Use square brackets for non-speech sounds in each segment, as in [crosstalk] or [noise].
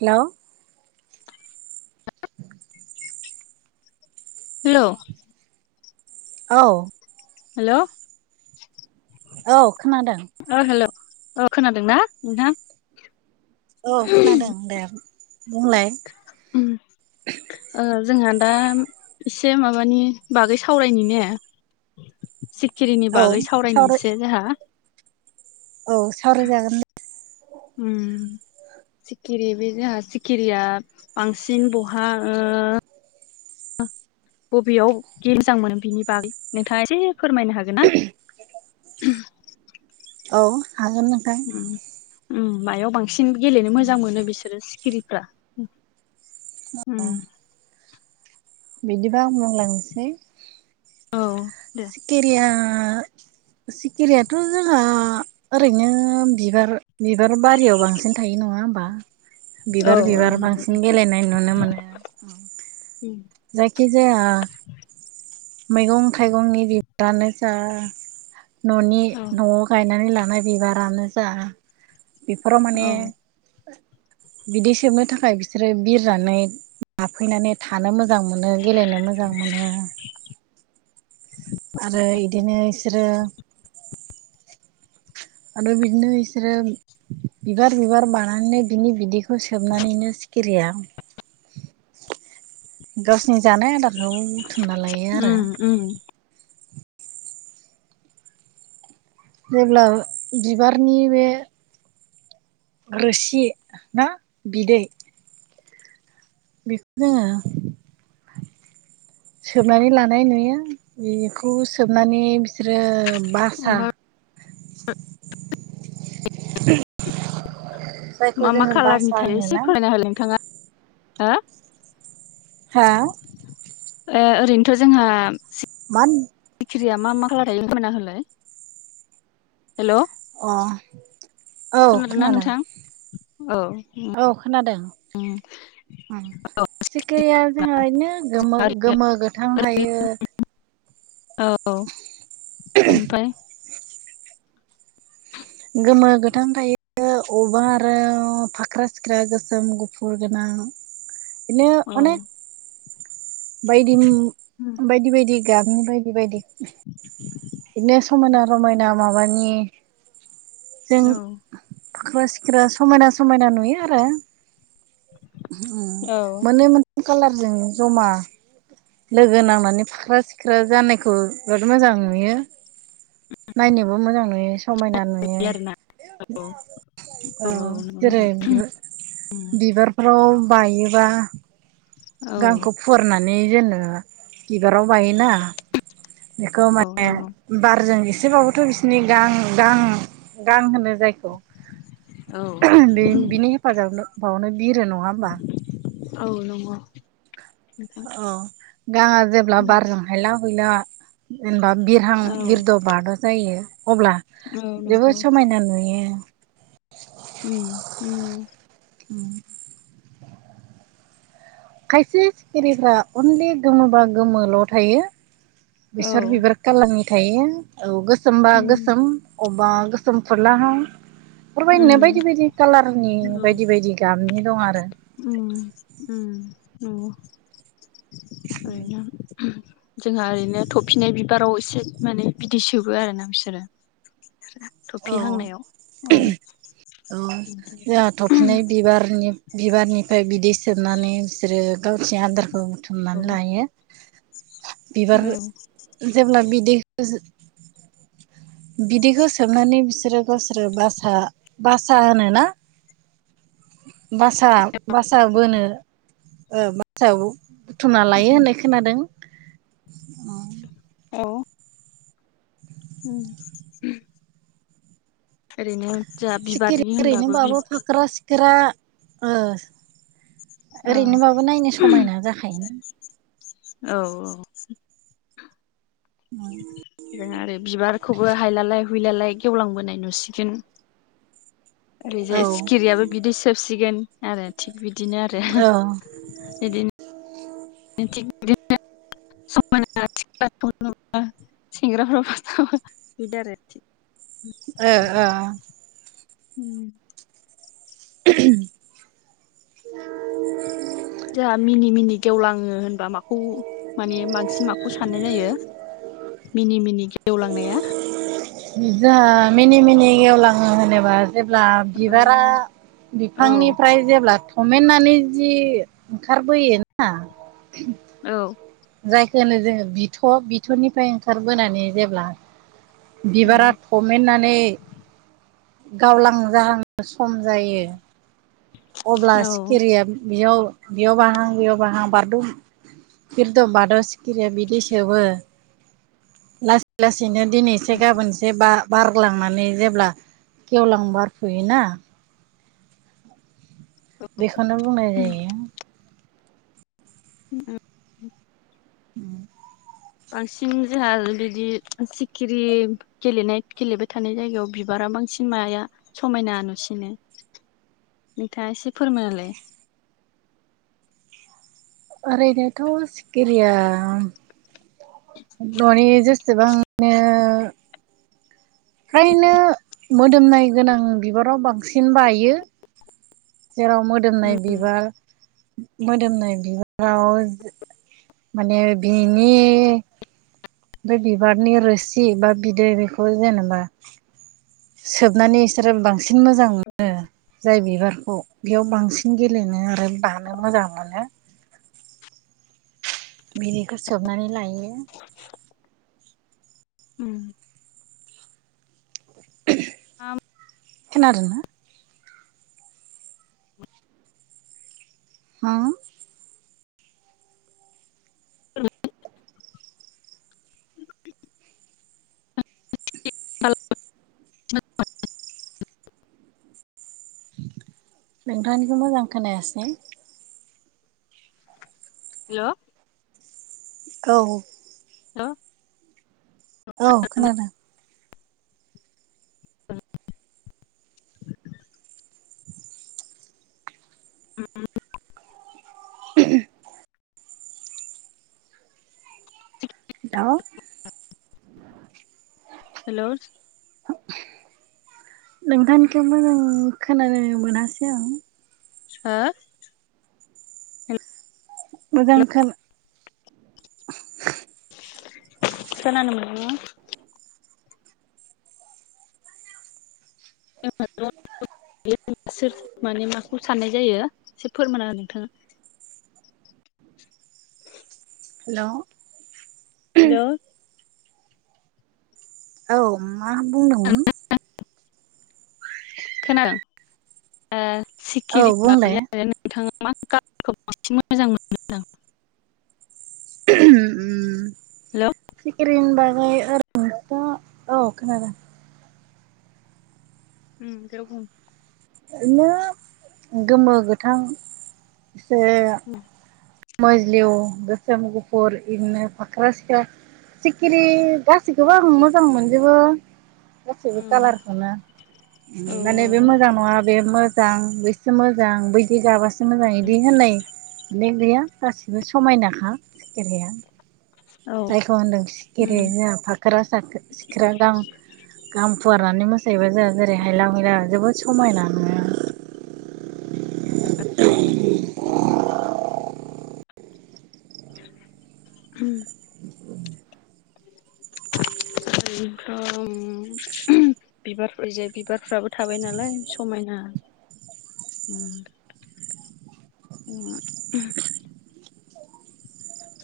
हेल' hello औ। Hello. औ खोनादों। अ हेलौ अ खोनादों ना नोंथां। औ खोनादों दे बुंलाय उम जोंहा दा एसे माबानि बागै सावरायनि ने औ बागै जोंहा सावरायनो सावराय एसे औ सावराय जागोन उम सिखिरि बे जोंहा सिखिरिया बांसिन बहा ओ ओ आ बबेयाव गे मोजां मोनो बिनि बागै नोंथाङा एसे फोरमायनो हागोन ना। [inaudible] औ हागोन नोंथां ओम मायाव बांसिन गेलेनो मोजां मोनो बिसोरो गिरिफ्रा उम बिदिबा आं बुंलांनोसै औ। दे मेलेमा सिखिरियाथ‌' जोंहा ओरैनो बिबार बिबार बारियाव बांसिन थायो नङा होमबा? औ बिबार औ बिबार नंगौ। बांसिन गेलेनाय नुनो मोनो। उम जायखि‌ जाया मैगं थाइगंनि बिबदानो जा न'नि औ न'आव गायनानै लानाय बिबारानो जा बेफोराव औ माने बिदै सोबनो थाखाय बिसोरो बिरनानै हाबफैनानै थानो मोजां मोनो गेलेनो मोजां मोनो। आरो बिदिनो बिसोरो आरो बिदिनो बिसोरो बिबार बिबार बानानै बिनि बिदैखौ फो सोबनानैनो सिखिरिया गावसिनि जानाय आदारखौ बुथुमना लायो आरो उम उम। जेब्ला बिबारनि बे रोसि ना बिदै बेखौ जोङो सोबनानै लानाय नुयो बेखौ सोबनानै बिसोरो बासा ओमफाय [inaudible] मा मा खाालारनि बासा थायो एसे होनोना फरायना होलाय नोंथाङा हो हा ओरैनोथ' जोंहा मान सिखिरिया मा मा खालार थायो फोरमायना होलाय हेल' अ औ खोनादोंना खोनादों। नोंथां औ खोनादों। उम सिखिरिया जोंहा बिदिनो गोमो ओरैनो गोमो गोथां थायो औ ओमफ्राय गोमो गोथां थायो औ अबेबा आरो फाखा सिख्रा गोसोम गुफुर बिदिनो औ अने बायदि बायदि बायदि गाबनि बायदि बायदि बिदिनो समायना रमायना माबानि जों औ फाख्रा सिख्रा समायना समायना नुयो आरो औ मोननै [unintelligible] खालार जों जमा लोगो नांनानै फाख्रा सिख्रा जानायखौ बिराद मोजां नुयो नायनोबो मोजां नुयो समायना नुयो बिदि आरोना औ जेरै बिबारफ्राव बायोबा नोंथां गांखौ फुवारनानै जोनो बिबाराव बायोना बेखौ औ माने नंगौ बारजों एसेबाबोथ बिसनि गां गां गां होनो जायखौ औ बि बिनि हेफाजाब बावनो बिरो नङा होमबा औ नंगौ नोंथां अ गांआ जेब्ला बारजों हायला हुयला जेनेबा बिरहां औ बिरद बाद जायो अब्ला औ जोबोद नंगौ समायना नुयो उम-उम उम खायसे सिखिरिफ्रा अनलि गोमोबा गोमोल थायो औ बेसर बिबार कालारनि थायो औ गोसोमबा उम गोसोम अब बा गोसोम फुरलाहां बेफोरबायदिनो उम बायदि बायदि कालारनि औ बायदि बायदि गाबनि दं आरो उम उम नंगौ ओरैनो जोंहा ओरैनो थफिनाय बिबाराव एसे माने बिदै सोबो आरोना बिसोरो औ थफि हांनायाव औ बिदि आरो जोंहा थफिनाय बिबारनि बिबारनिफ्राय बिदै सोबनानै बिसोरो गावसिनि आदारखौ बुथुमनानै लायो बिबार औ जेब्ला बिदैखो बिदैखौ सोबनानै बिसोरो गावसोरो बासा बासा होनो ना बासा बासा बोनो ओ बाासायाव बुथुमना लायो होननाय खोनादों औ ओरैनो ओ जोंहा बिबादि होनबाबो गोरा ओ औ ओरैनोबाबो नायनो समायना जाखायो औ-औ [inaudible] आरो बिबारखौबो हायलालाय हुइलालाय गेवलांबोनाय नुसिगोन औ ओरैजाय ओ सिखिरियाबो बिदै सोबसिगोन आरो थिग बिदिनो आरो ओ बिदिनो थिग बिदिनो समायना [unintelligible] सेंग्राफोरा बिदि आरो ओ ओ अम [inaudible] जोंहा मिनि मिनि गेवलाङो होनबा माखौ माने बांसिन माखौ साननाय जायो मिनि मिनि गेवलांनाया जोंङो मिनि मिनि एवलाङो होनोबा जेब्ला बिबारा औ बिफांनिफ्राय जेब्ला थमेन्नानै जि ओंखारबोयोना औ जायखो होनो जोंङो बिथ‌ बिथनिफ्राय ओंखारबोनानै जेब्ला बिबारा थमेेननानै गावलां जाहांनो सम जायो। अब्ला सिखिरिया बियाव बेयाव बाहां बेयाव बाहां बारदुम बिरद बाद सिखिरिया बिदै सोबो। लासै लासैनो दिनै एसे गाबोन एसे बार-बारग्लांनानै जेब्ला गेवलां बारफुयोना बेखौनो बुंनाय जायो। अम बांसिन जोंहा बिदि सिखिरि गेलेनाय गेलेबाय थानाय जायगायाव बिबारा बांसिन माया समायना नुसिनो। नोंथांङा एसे फोरमायना होलाय ओरैनोथ' सिखिरिया न'नि जेसेबां नो फ्रायनो मोदोमनाय गोनां बिबाराव बांसिन बायो। जेराव मोदोमनाय बिबार मोदोमनाय बिबाराव माने बिनि बे बिबारनि रोसि बा बिदै बेखौ जेनेबा सोबनानै इसोरो बांसिन मोजां औ ओ जाय बिबारखौ बेयाव बांसिन गेलेनो आरो बानो मोजां मोनो। बिदिखौ सोबनानै लायो। हेल' [inaudible] आम खोनादोंना अम [inaudible] [unintelligible] नोंथांनिखौ मोजां खोनायासै हेलौ औ हेलौ औ खोनादों [unintelligible] [unintelligible] [inaudible] दाव हेल' नोंथांखौ मोजां खोनानो मोनासै आं हो मोजां खो खोनानो मोननिया [unintelligible] सोर माने माखौ साननाय जायो एसे फोरमाना नोंथाङा हेल' हेल' औ मा बुंदोंमोन। खोनादों ओ औ सिखिरि बुंलाय माबया आरो नों थाङा मा कालारखौ बांसिन मोजां मोनो। उम हेल' सिखिरिनि बागै ओरैनोथ' औ खोनादों। अम दे बुं ओरैनो गोमो, गोथां से उम मोजलिव, गोसोम, गुफुर इदिनो फाक्रा-सिख्रा सिखिरि गासैखौबो आं मोजां मोनजोबो। गासैबो हेल' कालारखौनो औ माने बे ओरैनोथ' मोजां नङा बे मोजां बैसो मोजां बैदि गाबासो मोजां बिदि होननाय [inaudible] माने गैया गासिबो समायनाखा सिखिरिहा जायखौ होनदों सिखिरि जोंहा फाखोरा सिख्रा गां गां फुवारनानै मोसायोबा जोंहा जेरै हायला हैला जोबोद समायना नुयो। [inaudible] [inaudible] [unintelligible] बिबारफोर जे बिबारफ्राबो थाबाय नालाय समायना उ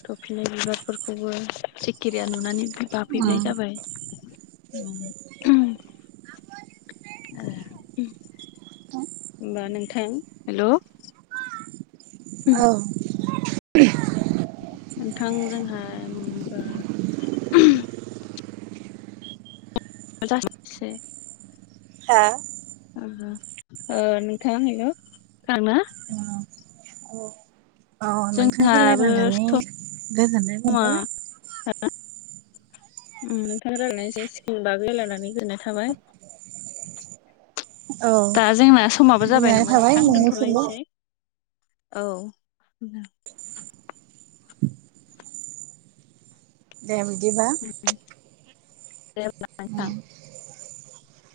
थफिनाय बिबारफोरखौबो सिखिरिया नुनानै उम बाफैनाय जाबाय आरो। होनबा नोंथां हेल' औ नोंथां जोंहा उमबा जासे हो ओ औ नोंथां हेल' थां अ जोंहाबो रायलायनानै गोजोननाय समबा मोनबाय [unintelligible] उ नोंथां रनायस स्किम बागोलायनानै गोननाय थाबाय औ दा जोंना समाबो जाबाय गोजोननाय नामा थाबाय नोंथां नोंनिसिमबो दोनथ'लायसै औ दे बिदिबा दे होमबा उ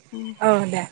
उ औ दे।